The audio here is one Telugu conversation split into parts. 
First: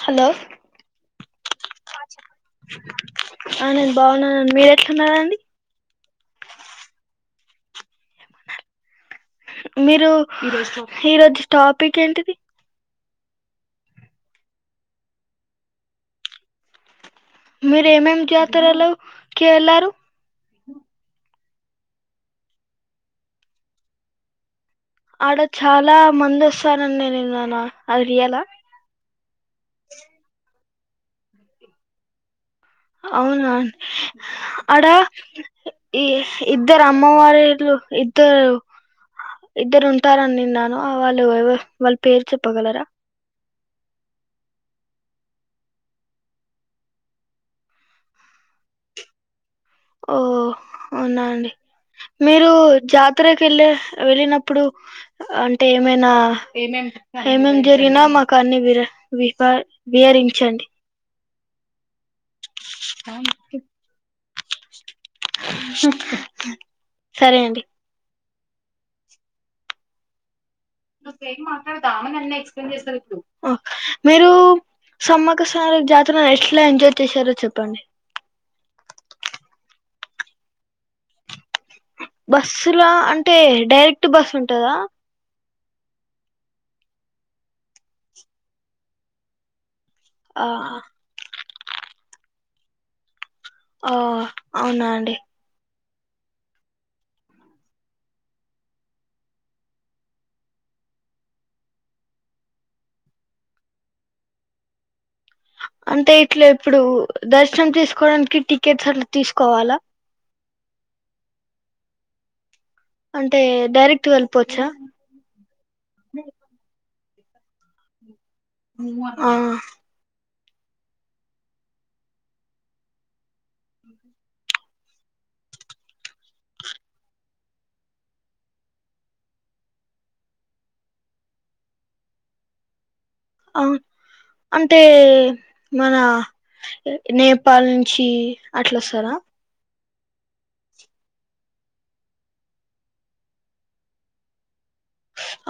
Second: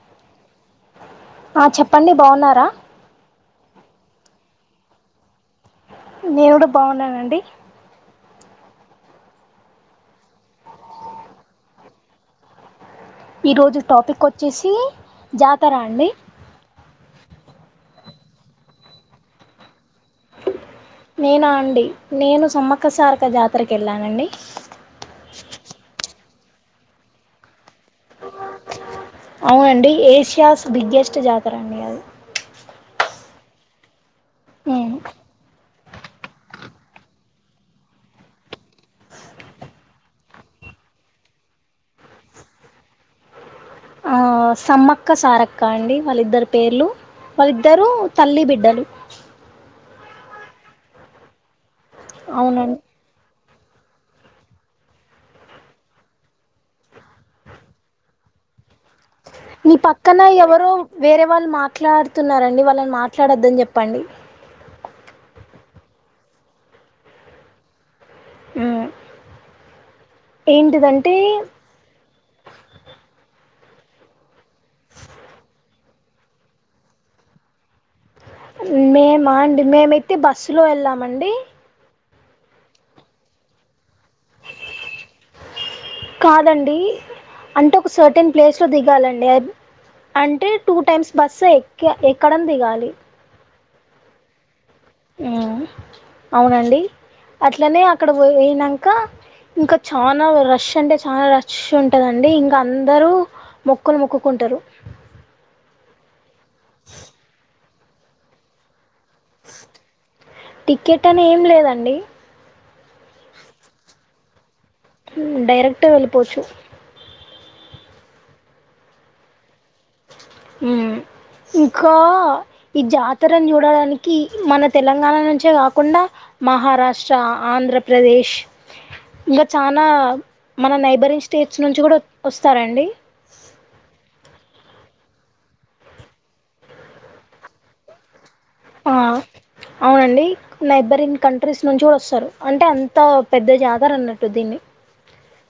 హలో ఆ చెప్పండి, బావున్నారా? ఆ నేను బాగున్నానండి. మీరేట్లున్నారండి? నేను కూడ బావున్నానండి. మీరు ఈ రోజు టాపిక్ ఏంటిది? ఈరోజు టాపిక్ వచ్చేసి జాతర అండి. మీరు ఏమేం జాతరలో కి వెళ్లారు? నేనా అండి నేను సమ్మక్క సారక్క జాతరకు ఎళ్ళానండి. ఆడ చాలా మంది వస్తానని నేను విన్నాను అది రియలా. అవునండి ఏషియాస్ బిగ్గెస్ట్ జాతర అండి అది. అవునా ఆడ ఉమ్. ఈ ఇద్దరు అమ్మవారిలు ఇద్దరు ఇద్దరు ఉంటారాని విన్నాను వాళ్ళు ఎ వాళ్ళ పేరు చెప్పగలరా. ఆ సమ్మక్క సారక్క అండి వాళ్ళిద్దరు పేర్లు, వాళ్ళిద్దరు తల్లి బిడ్డలు. ఓ అవునా అండి మీరు అవునండి జా తరకి వెళ్ళి వెళ్ళినప్పుడు అంటే ఏమైనా ఏమేం జరిగినా మాకు అన్ని విర విఫ మీ పక్కన విహరించండి. ఎవరో వేరే వాళ్ళు మాట్లాడుతున్నరండి వాళ్ళను సరే అండి. ఆ ఏంటిదంటే ఆ తామనన్న ఎక్స్ప్లెయిన్ జేస్తడిపుడు మీరూ సమ్మక సార జాతర ఎట్లా ఎంజాయ్ చేశారో చెప్పండి మేమ అండి మేమైతే బస్సులో ఎళ్ళామండి బస్సులా అంటే డైరెక్ట్ బస్సు ఉంటదా కాదండి అంటే ఒక సర్టెన్ ప్లేస్లో దిగాలండి అఇత్ ఆ అంటే టూ టైమ్స్ బస్సు ఎక్క ఎక్కడం దిగాలి ఆ అవునా అండి హ్మ్ అవునండి అట్లనే అక్కడ పోయ్ పోయినంక ఇంక చాన రష్ అంటే చాన రష్ ఉంటదండి ఇంకా అందరూ మొక్కులు మొక్కుకుంటరు అంటే ఇట్ల ఇప్పుడు దర్శనం చేసుకోడానికి టికెట్స్ అట్ల తీసుకోవాలా టికెట్ అని ఏం లేదండి అంటే డైరెక్ట్ గ ఎల్పోవచ్చా హ్మ్ డైరెక్టే వెళ్ళిపోవచ్చు ఆ ఇంకా ఈ జాతరను చూడడానికి మన తెలంగాణ నుంచే గాకుండా మహారాష్ట్ర, ఆంధ్రప్రదేశ్ ఇంక చానా మన నైబరింగ్ స్టేట్స్ నుంచి కూడా ఒత్ ఒస్తారండి అ అంటే మనా ఎ నేపాల్ నుంచి ఆ అట్లొస్తరా అవునండి నెబరింగ్ కంట్రీస్ నుంచి కూడ వస్తరు అంటే అంత పెద్ద జాతర అన్నట్టు దీన్ని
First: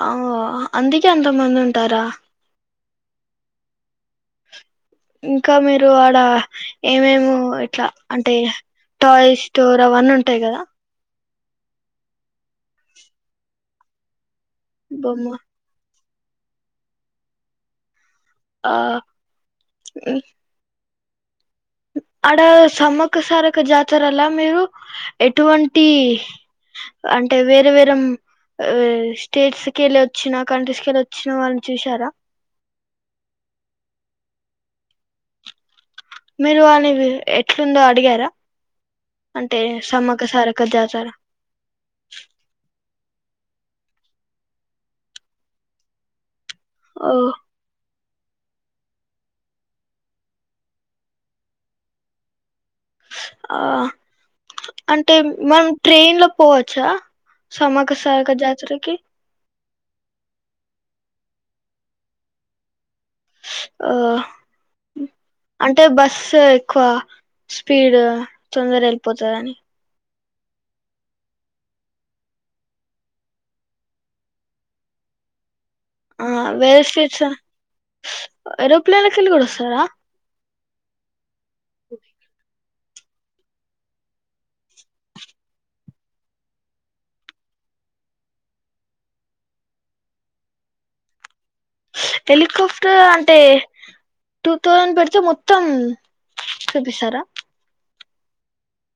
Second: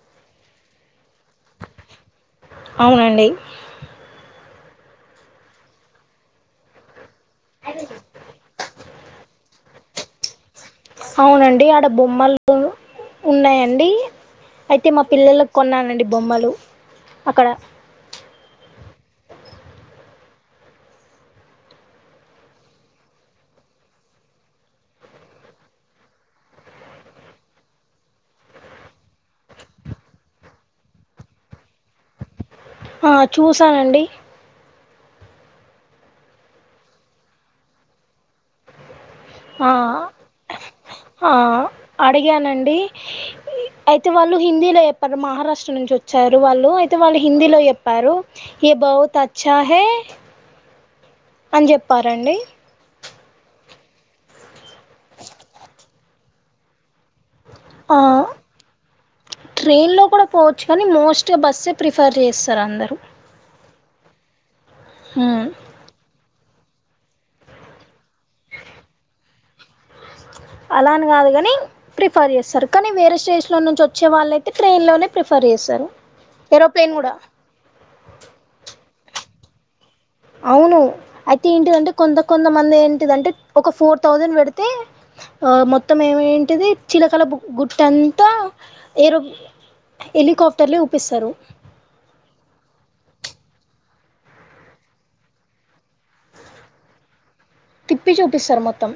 ఆ అందుకే ఎంతమంది ఉంటారా అవునండి ఇంకా మీరు ఆడ ఏమేము ఇట్లా అంటే టాయ్స్ స్టోర్ అవన్నుంటయి గదా సవునండి ఆడ బొమ్మలు ఉన్నాయండి అయితే మా బొమ్మ పిల్లలక్ కొన్నానండి బొమ్మలు అక్కడ ఆ ఉమ్ ఆడ సమ్మక్క సారక్క జాతరల మీరు ఎటువంటి అంటే వేరే వేరేమ్ ఆస్టేట్స్ కెలచ్చిన కంట్రీస్ కెళ్ళచ్చిన వాళ్ళని చూసారా హా చూసానండి మీరు వాల్ని ఎట్లుందో అడిగారా అంటే ఆ సమ్మక సారక్క జాతర ఆ అడిగానండి అయితే వాళ్ళు హిందీలో చెప్పరు మహారాష్ట్ర నుంచి వచ్చారు వాళ్ళు అయితే ఓ వాళ్ళు హిందీలో చెప్ ప్పారు ఎ బహుత్ అచ్చా హై అని చెప్పారండి ఆ అంటే మనం ట్రైన్ లో పోవచ్చా సమ్మక్క ఆ సారక్క జాతరకి ట్రైన్లో కుడా పోవచ్చు కనీ మోస్ట్గా బస్సే ప్రిఫర్ జేస్తరు అందరూ ఆ హ్ అంటే బస్సు ఎక్కువ స్పీడ్ తొందర ఎళ్ళిపోతదని అలాని గాదు కని ప్రిఫర్ చేస్తారు కానీ వేరే స్టేట్లో నుంచి వచ్చే వాళ్ళయితే ట్రైన్లోనే ప్రిఫర్ చేస్తారు ఆ వేరే ఏరోప్లేన్ కూడా స్టేట్స ఏరోప్లనేల నుంచి కూడ వస్తారా. అవును అయితే ఏంటిదంటే కొంత కొంతమంది ఏంటిదంటే ఒక ఫోర్ థౌజండ్ పెడితే మొత్తం ఏమైంటిది చిలకల గు గుట్టంతా ఏరు హెలికాప్టర్లే ఊపిస్తారు. హెలికాప్టర్ అంటే టూ థౌసండ్ పెడితే మొత్తం చూపిస్తారా తిప్పి చూపిస్తారు మొత్తం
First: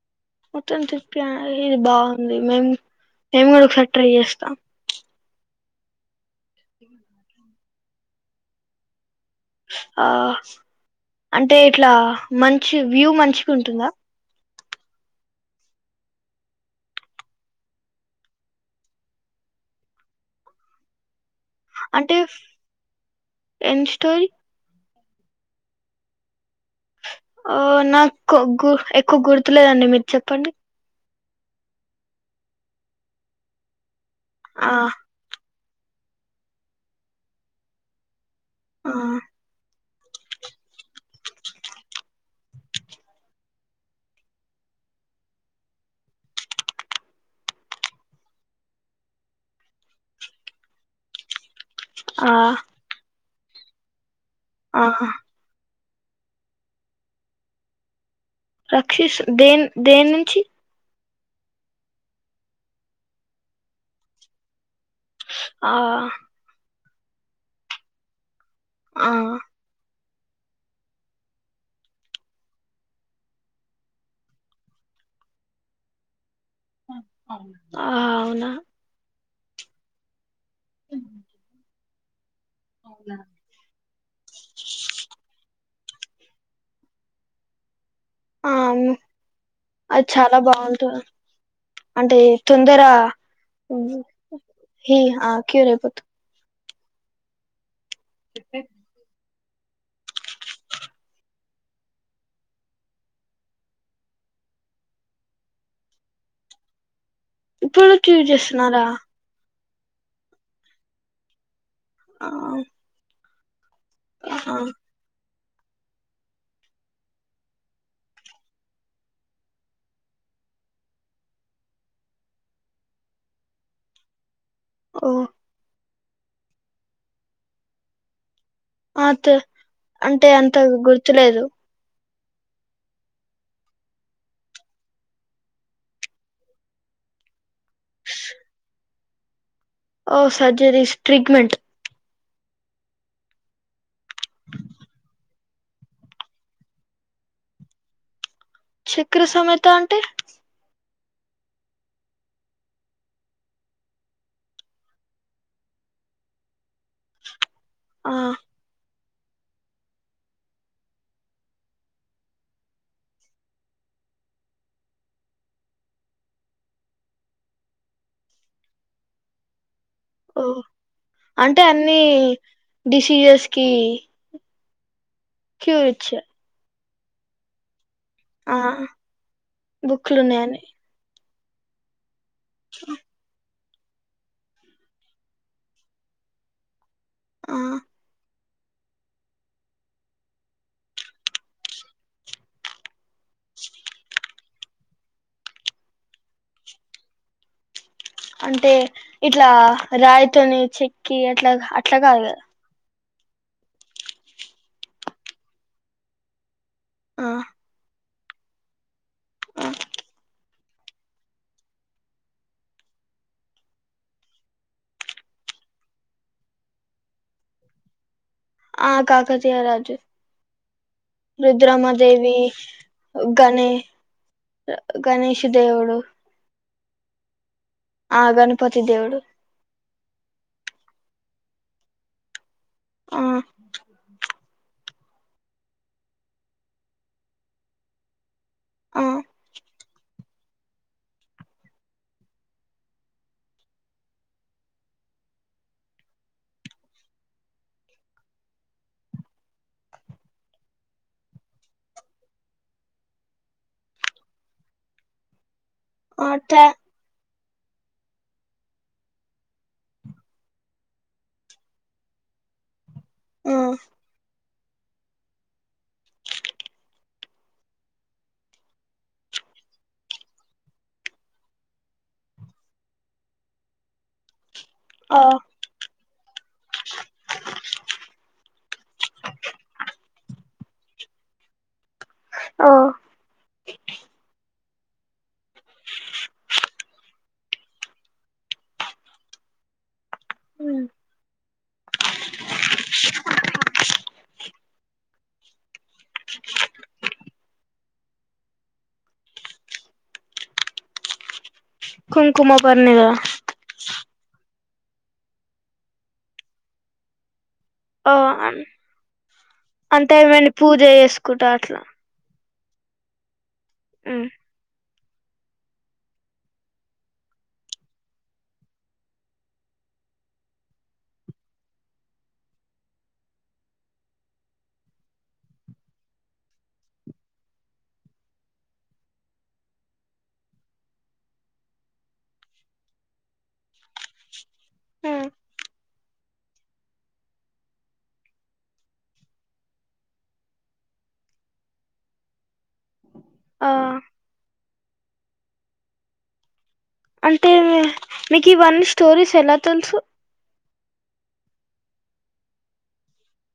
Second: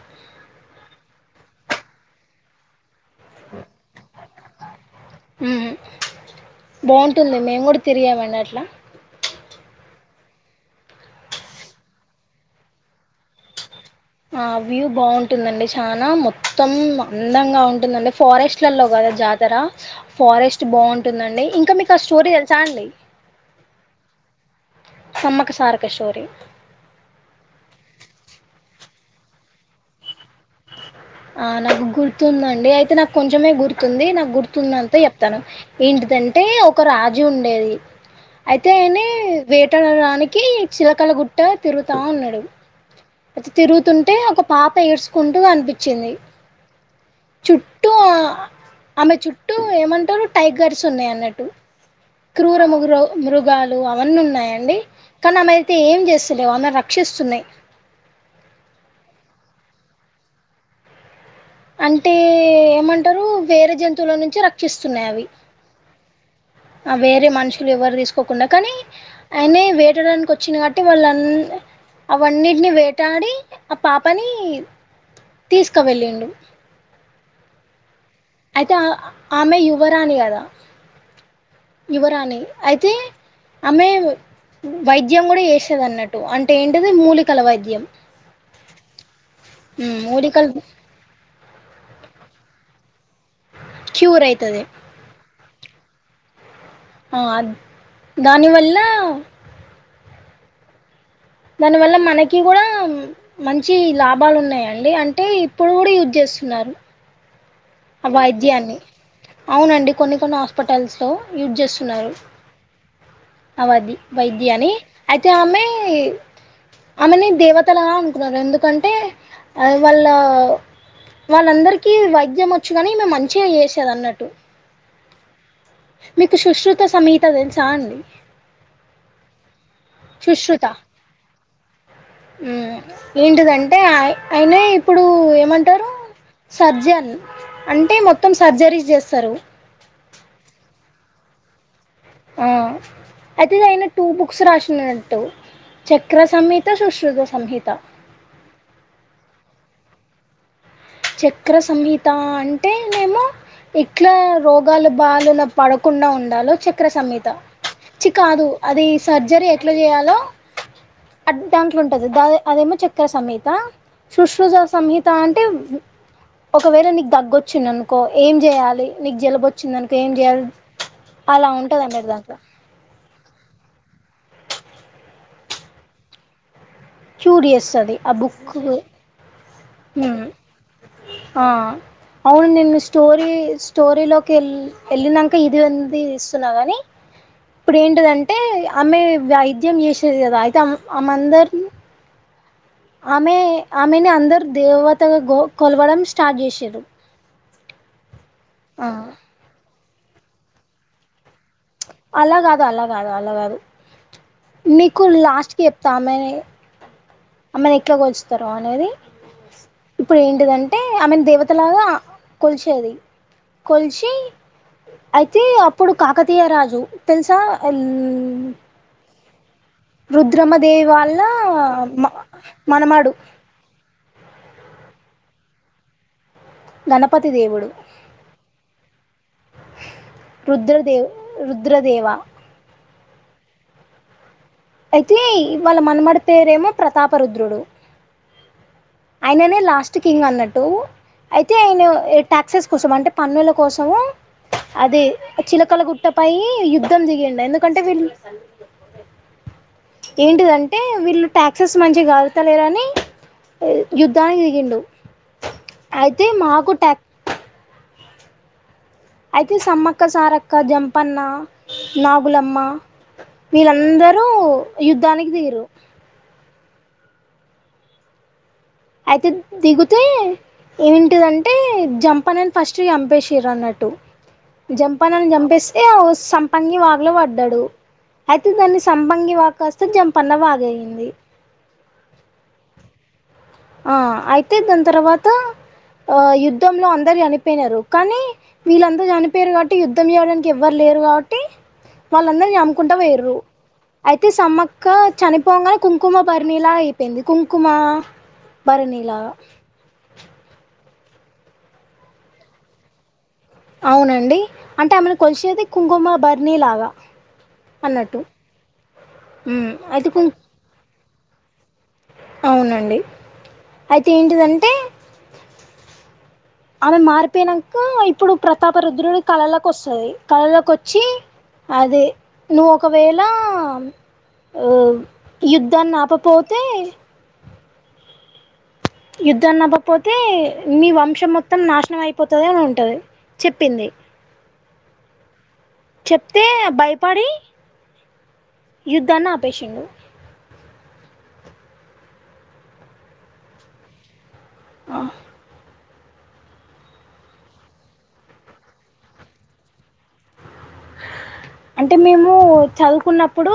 మొత్తం తిప్పి ఇది బాగుంది మేం మేము కూడా ఒకసారి ట్రై చేస్తాం మ్ బావుంటుది మేము కూడా తిరిగామండి అట్లా ఆ అంటే ఇట్లా మంచి వ్యూ మంచిగా ఉంటుందా ఆ వ్యూ బాగుంటుందండి చానా మొత్తం అందంగా ఉంటుందండి ఫారెస్ట్లలో కదా జాత్ ఫారెస్ట్ బాగుంటుందండి ఇంకా మీకు ఆ అంటే స్టోరీ తెలుసా అండి ఎం స్టోరీ సమ్మక్క సారక్క స్టోరీ ఆ నాకు గు ఎక్కుగుర్తులేదండి మీరు చెప్పండి. ఆ నాకు గుర్తుందండి అయితే నాకు కొంచమే గుర్తుంది నాకు ఆ గుర్తుందంత చెప్ తాను. ఏంటిదంటే ఒక రాజు ఉండేది అయితే ఆ ఆయనే వే ట్టడానికి చిలకల గుట్ట తిరుగుతా ఉన్నడు. అట తిరుగుతుంటే ఒక పాప ఏడ్చుకుంటూ కనిపించింది. చుట్టూ ఆమె చుట్టూ ఏమంటరు టైగర్స్ ఉన్నయి అన్నట్టు. ఆ క్రూర ముగ్రౌ మృగాలు అవన్నీ ఉన్నాయండి ఆ కానీ ఆమె అయితే ఏం చేస్తలే ఆమెని రక్షిస్తున్నాయి. రక్షిస్ దేన్ దేన్ నుంచి అంటే ఏమంటరు వేరే జంతువుల నుంచి రక్షిస్తున్నాయి అవి ఆ ఆ వేరే మనుషులు ఎవరు తీసుకోకుండా కానీ ఆ ఆయనే వేటడానికి వ వచ్చిన కట్టి వాళ్ళ అవన్నింటిని వేటాడి ఆ పాపని తీసుకువెళ్ళిండు. అ అవునా అ ఆమె యువరానీ కదా ఉ యువరాని అయితే ఆమె వైద్యం కూడా చేసేదన్నట్టు అంటే ఏంటిది మూలికల వైద్యం. ఆ అవును ఉమ్, అది చాలా మూలికలు బాగుంటుంది అంటే తొందర క్యూర్ అవుతుంది హ ఆకే రేపద్దు ఆ దానివల్ల దానివల్ల మనకి కూడా మంచి లాభాలు ఉన్నాయండి అంటే ఇప్పుడు కూడా యూజ్ చేస్తున్నారు. ఇప్పుడు ఆ క్యూర్ వైద్యాన్ని చేస్తున్నారా అవునండి కొన్ని కొన్ని హాస్పిటల్స్లో యూజ్ చేస్తున్నారు ఆ, అవది ఆ, వైద్యాని అయితే ఆమె ఆమెని దేవతలలా అనుకున్నారు ఎందుకంటే వాళ్ళ వాళ్ళందరికీ వైద్యం వచ్చు కాని ఈమె మంచిగా చేసేది అన్నట్టు ఉ మీకు సుశ్రుత సమేత తెలుసాండి. అ అంటే అంత సుశ్రుత గుర్తులేదు ఏంటిదంటే అయిన ఇప్పుడు ఏమంటారు సర్జన్ అంటే మొత్తం సర్జరీ చేస్తారు ఓ సర్జరీస్ ట్రీగమెంట్ ఆ అయితే ఇది అయినా టూ బుక్స్ రాసినట్టు చక్రసహిత సుశ్రుత సంహత చక్క్ర సమేత అంటే చక్ర సంహిత అంటే నేమో ఇట్లా రోగాలు బాాలున పడకుండా ఉండాలో చె చక్ర సమేత చి ఆ కాదు అది సర్జరీ ఎట్లా చేయాలో దాంట్లో ఉంటది దా అదేమో చక్కె సమేత శుశ్రుజ సంహిత అంటే ఒకవేళ నీకు తగ్గొచ్చిం అనుకో ఏం చేయాలి నీకు జలబొచ్చ వచ్చి దాక ఏం ఓ చేయాలి అలా అంటే ఉంటదంట అన్ని దాకా డిసీజెస్ కి క్యూ ఇచ్చ చూడ వస్తుంది ఆ బుక్ బుక్లు ఉన్నాయని అవును నిను స్టోరీ స్టోరీలోకి వెళ్ వెళ్ళాక ఇది ఉంది ఇస్తున్నా కానీ ఆ ఇప్పుడ ఏంటదంటే ఆమె వైద్యం చేసేది కదా అయితే ఆమందరిని ఆమె ఆమెని అందరుూ దేవతగా కొలవడం స్టార్ట్ చేసారు అంటే ఇట్లా రాయితోని చెక్కి అట్లా అట్లా అలా కదా కాదు అలా కాదు అలా కాదు మీీకు లాస్ట్కి చెప్తామని ఆమెని ఆ ఆమ్మెని ఎక్కలాకి వచ్చుతారు అనేది ఆ ఇప్పుడు ఏంటిదంటే ఐ మీన్ దేవతలాగా కొల్చేది కొల్చీ అయితే అప్పుడు కాకతీయ రాజు తెలుసా ఆ కాకతీయ రాజు రుద్రమ దేవి వాళ్ళ మ రుద్రమదేవి మనమాడు గణే గణేష్ దేవుడు గణపతి దేవుడు ఆ గణపతి దేవుడు రుద్రదేవ్ రుద్రదేవా ఆ అయితే ఇవాళ మనమడి పేరేమో ప్రతాప రుద్రుడు ఆ ఆయననే లాస్ట్ కింగ్ అన్నట్టు అయితే ఆయన టాక్సెస్ కోసం అంటే పన్నుల కోసం అదే చిలకల గుట్టపై యుద్ధం దియండి ఎందుకంటే వీళ్ళు ఏంటిదంటే వీళ్ళు టాక్సెస్ మంచిగా కలుతలేరుని యుద్ధానికి దిగిండు అయితే ఆ ట్యా మాకు టక్ అయితే సమ్మక్క సారక్క జంపన్న నాగులమ్మ ఆ వీళ్ళందరూ యుద్ధానికి తీరు అయితే దిగుత ఏంటిదంటే జంపనని ఫస్ట్ చంపేసిర అన్నట్టు ఆ జంపనను చంపేస్తే సం పంగి వాగలో పడ్డాడు అయితే దాన్ని సంపంగి వాగు కాస్త జంపన్న వాగయ్యంది ఆ ఆ అయితే దాని తర్వాత ఆ యుద్ధంలో అందరు చనిపోయినారు కానీ వీళ్ళందరూ చనిపోయారు కా ట్టి యుద్ధం చేయడానికి ఎవరు లేరు కాబట్టి వాళ్ళందరు అమ్ముకుంటా పొయ్యిర్రు అయితే సమ్మక్క చనిపోగానే కుంకుమ బరినిలా అయిపోయింది కుంకుమ బరినిలా కుంకుమ బరినిలా అవునండి అంటే ఆమెను కొలిసేది కుంకుమ బర్నీలాగా ఓ అం ఉమ్, అయితే అంటే కుం ఏమన పూజ చేసుకుంటా అట్లా అవునండి అయితే ఏంటిదంటే ఆమె మారిపోయినంక ఇప్పుడు ప్రతాప రుద్రుడు కళలోకి వస్తది కళలోకి వచ్చి అదే నువ్వు ఒకవేళ ఆ యుద్ధాన్ని ఆపపోతే యుద్దాన్నాపకపోతే మీ వంశం మొత్తం నాశనం అయిపోతాది అని ఉంటది చెప్పింది ఆ చెప్తే భయపడి యుద్ధన్ని ఆపేసిండు ఆ ఆ అంటే మీకు ఈ వన్ స్టోరీస్ ఎలా తెలుసు అంటే మేము చదువుకున్నప్పుడు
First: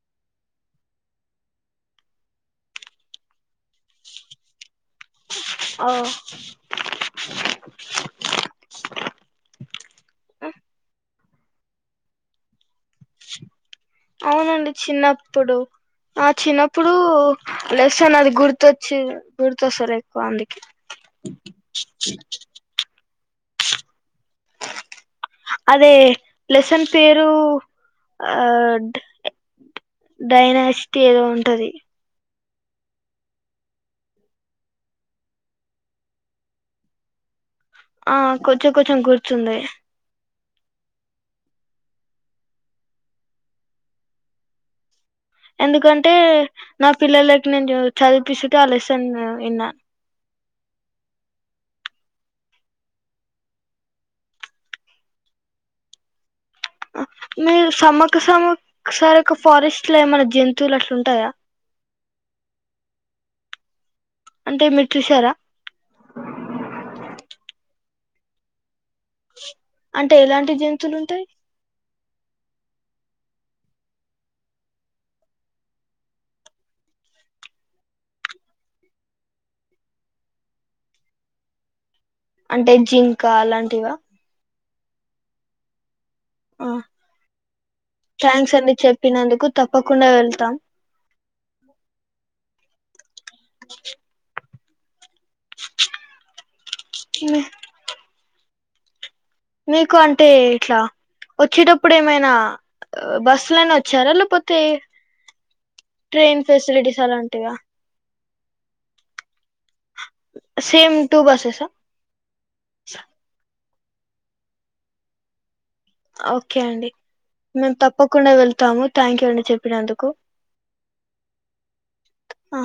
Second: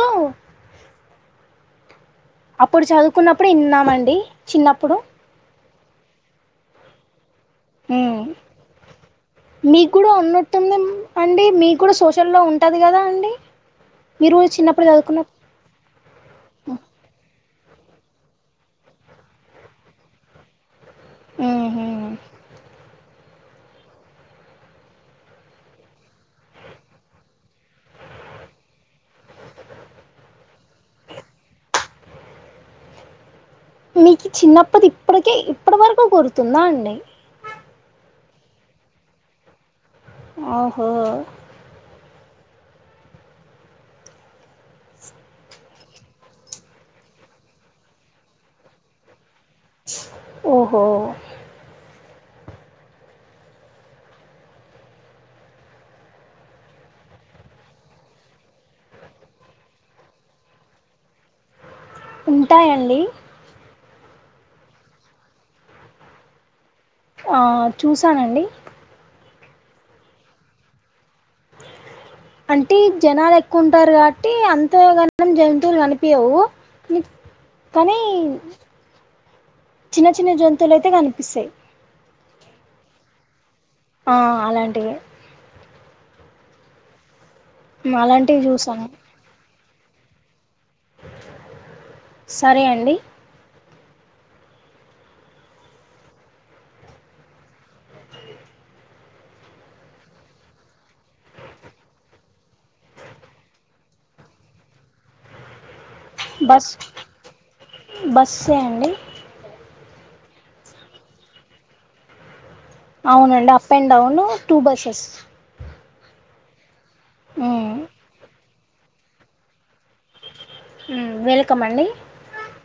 అప్పుడు చదువుకున్నప్పుడు విన్నామండి చిన్నప్పుడు ఆ ఆ మీ కూడా ఉన్నట్టు అండి మీ కూడా సోషల్లో ఉంటది కదా అండి మీరు కూడా అవునండి చదువుకున్న చిన్నప్పుడు ఆ చిన్నప్పుడు లెసన్ అది గుర్తొచ్చి గుర్తొస్తంది ఎక్కువ అందుకే ఊహు అదే లెసన్ పేరు ఆ డైనాస్టీ ఏదో ఉంటది మీకు చిన్నప్పది ఇప్పటికే ఇప్పటి వరకు గుర్తుందా అండి ఆ కొంచెం కొంచెం కూర్చుంది ఓహో ఎందుకంటే నా పిల్లలకి నేను చదిపిస్తు ఆ లెస్సన్ విన్నాను ఓహో మీరు సమ్మక్క సమ్మక్క సరక్క ఫారెస్ట్ లో ఏమన్నా జంతువులు అట్లుంటాయా ఉంటాయండి అంటే మీరు చూసారా ఆ చూసానండి అంటే ఎలాంటి జంతువులు ఉంటాయి బ అంటే జనాలు ఎక్కువ ఉంటారు కాబట్టి అంతగాన జంతువులు కనిపించవు కనీ చిన్న చిన్న జంతువులయితే కనిపిస్తాయి. అంటే జింక అలాంటివ. ఆ అలాంటివే. ఆ అలాంటివి థ్యాంక్స్ అండి చూసాను చెప్పినందుకు తప్పకుండా వెళ్తాం. సరే అండి. మ్మ్ మీకు అంటే ఇట్లా వచ్చేటప్పుడు ఏమైనా. బస్ లోనే వచ్చారా లేకపోతే ట్రైన్ బస్ ఫెసిలిటీస్ అలాంటివా. బస్సే అండి సేమ్ టూ బస్సేసా అవునండి up and down two buses. Okay అండి మేము తప్పకుండా వెళ్తాము థ్యాంక్ యూ అండి చెప్పినందుకు. హు వెల్కమ్ అండి. ఆ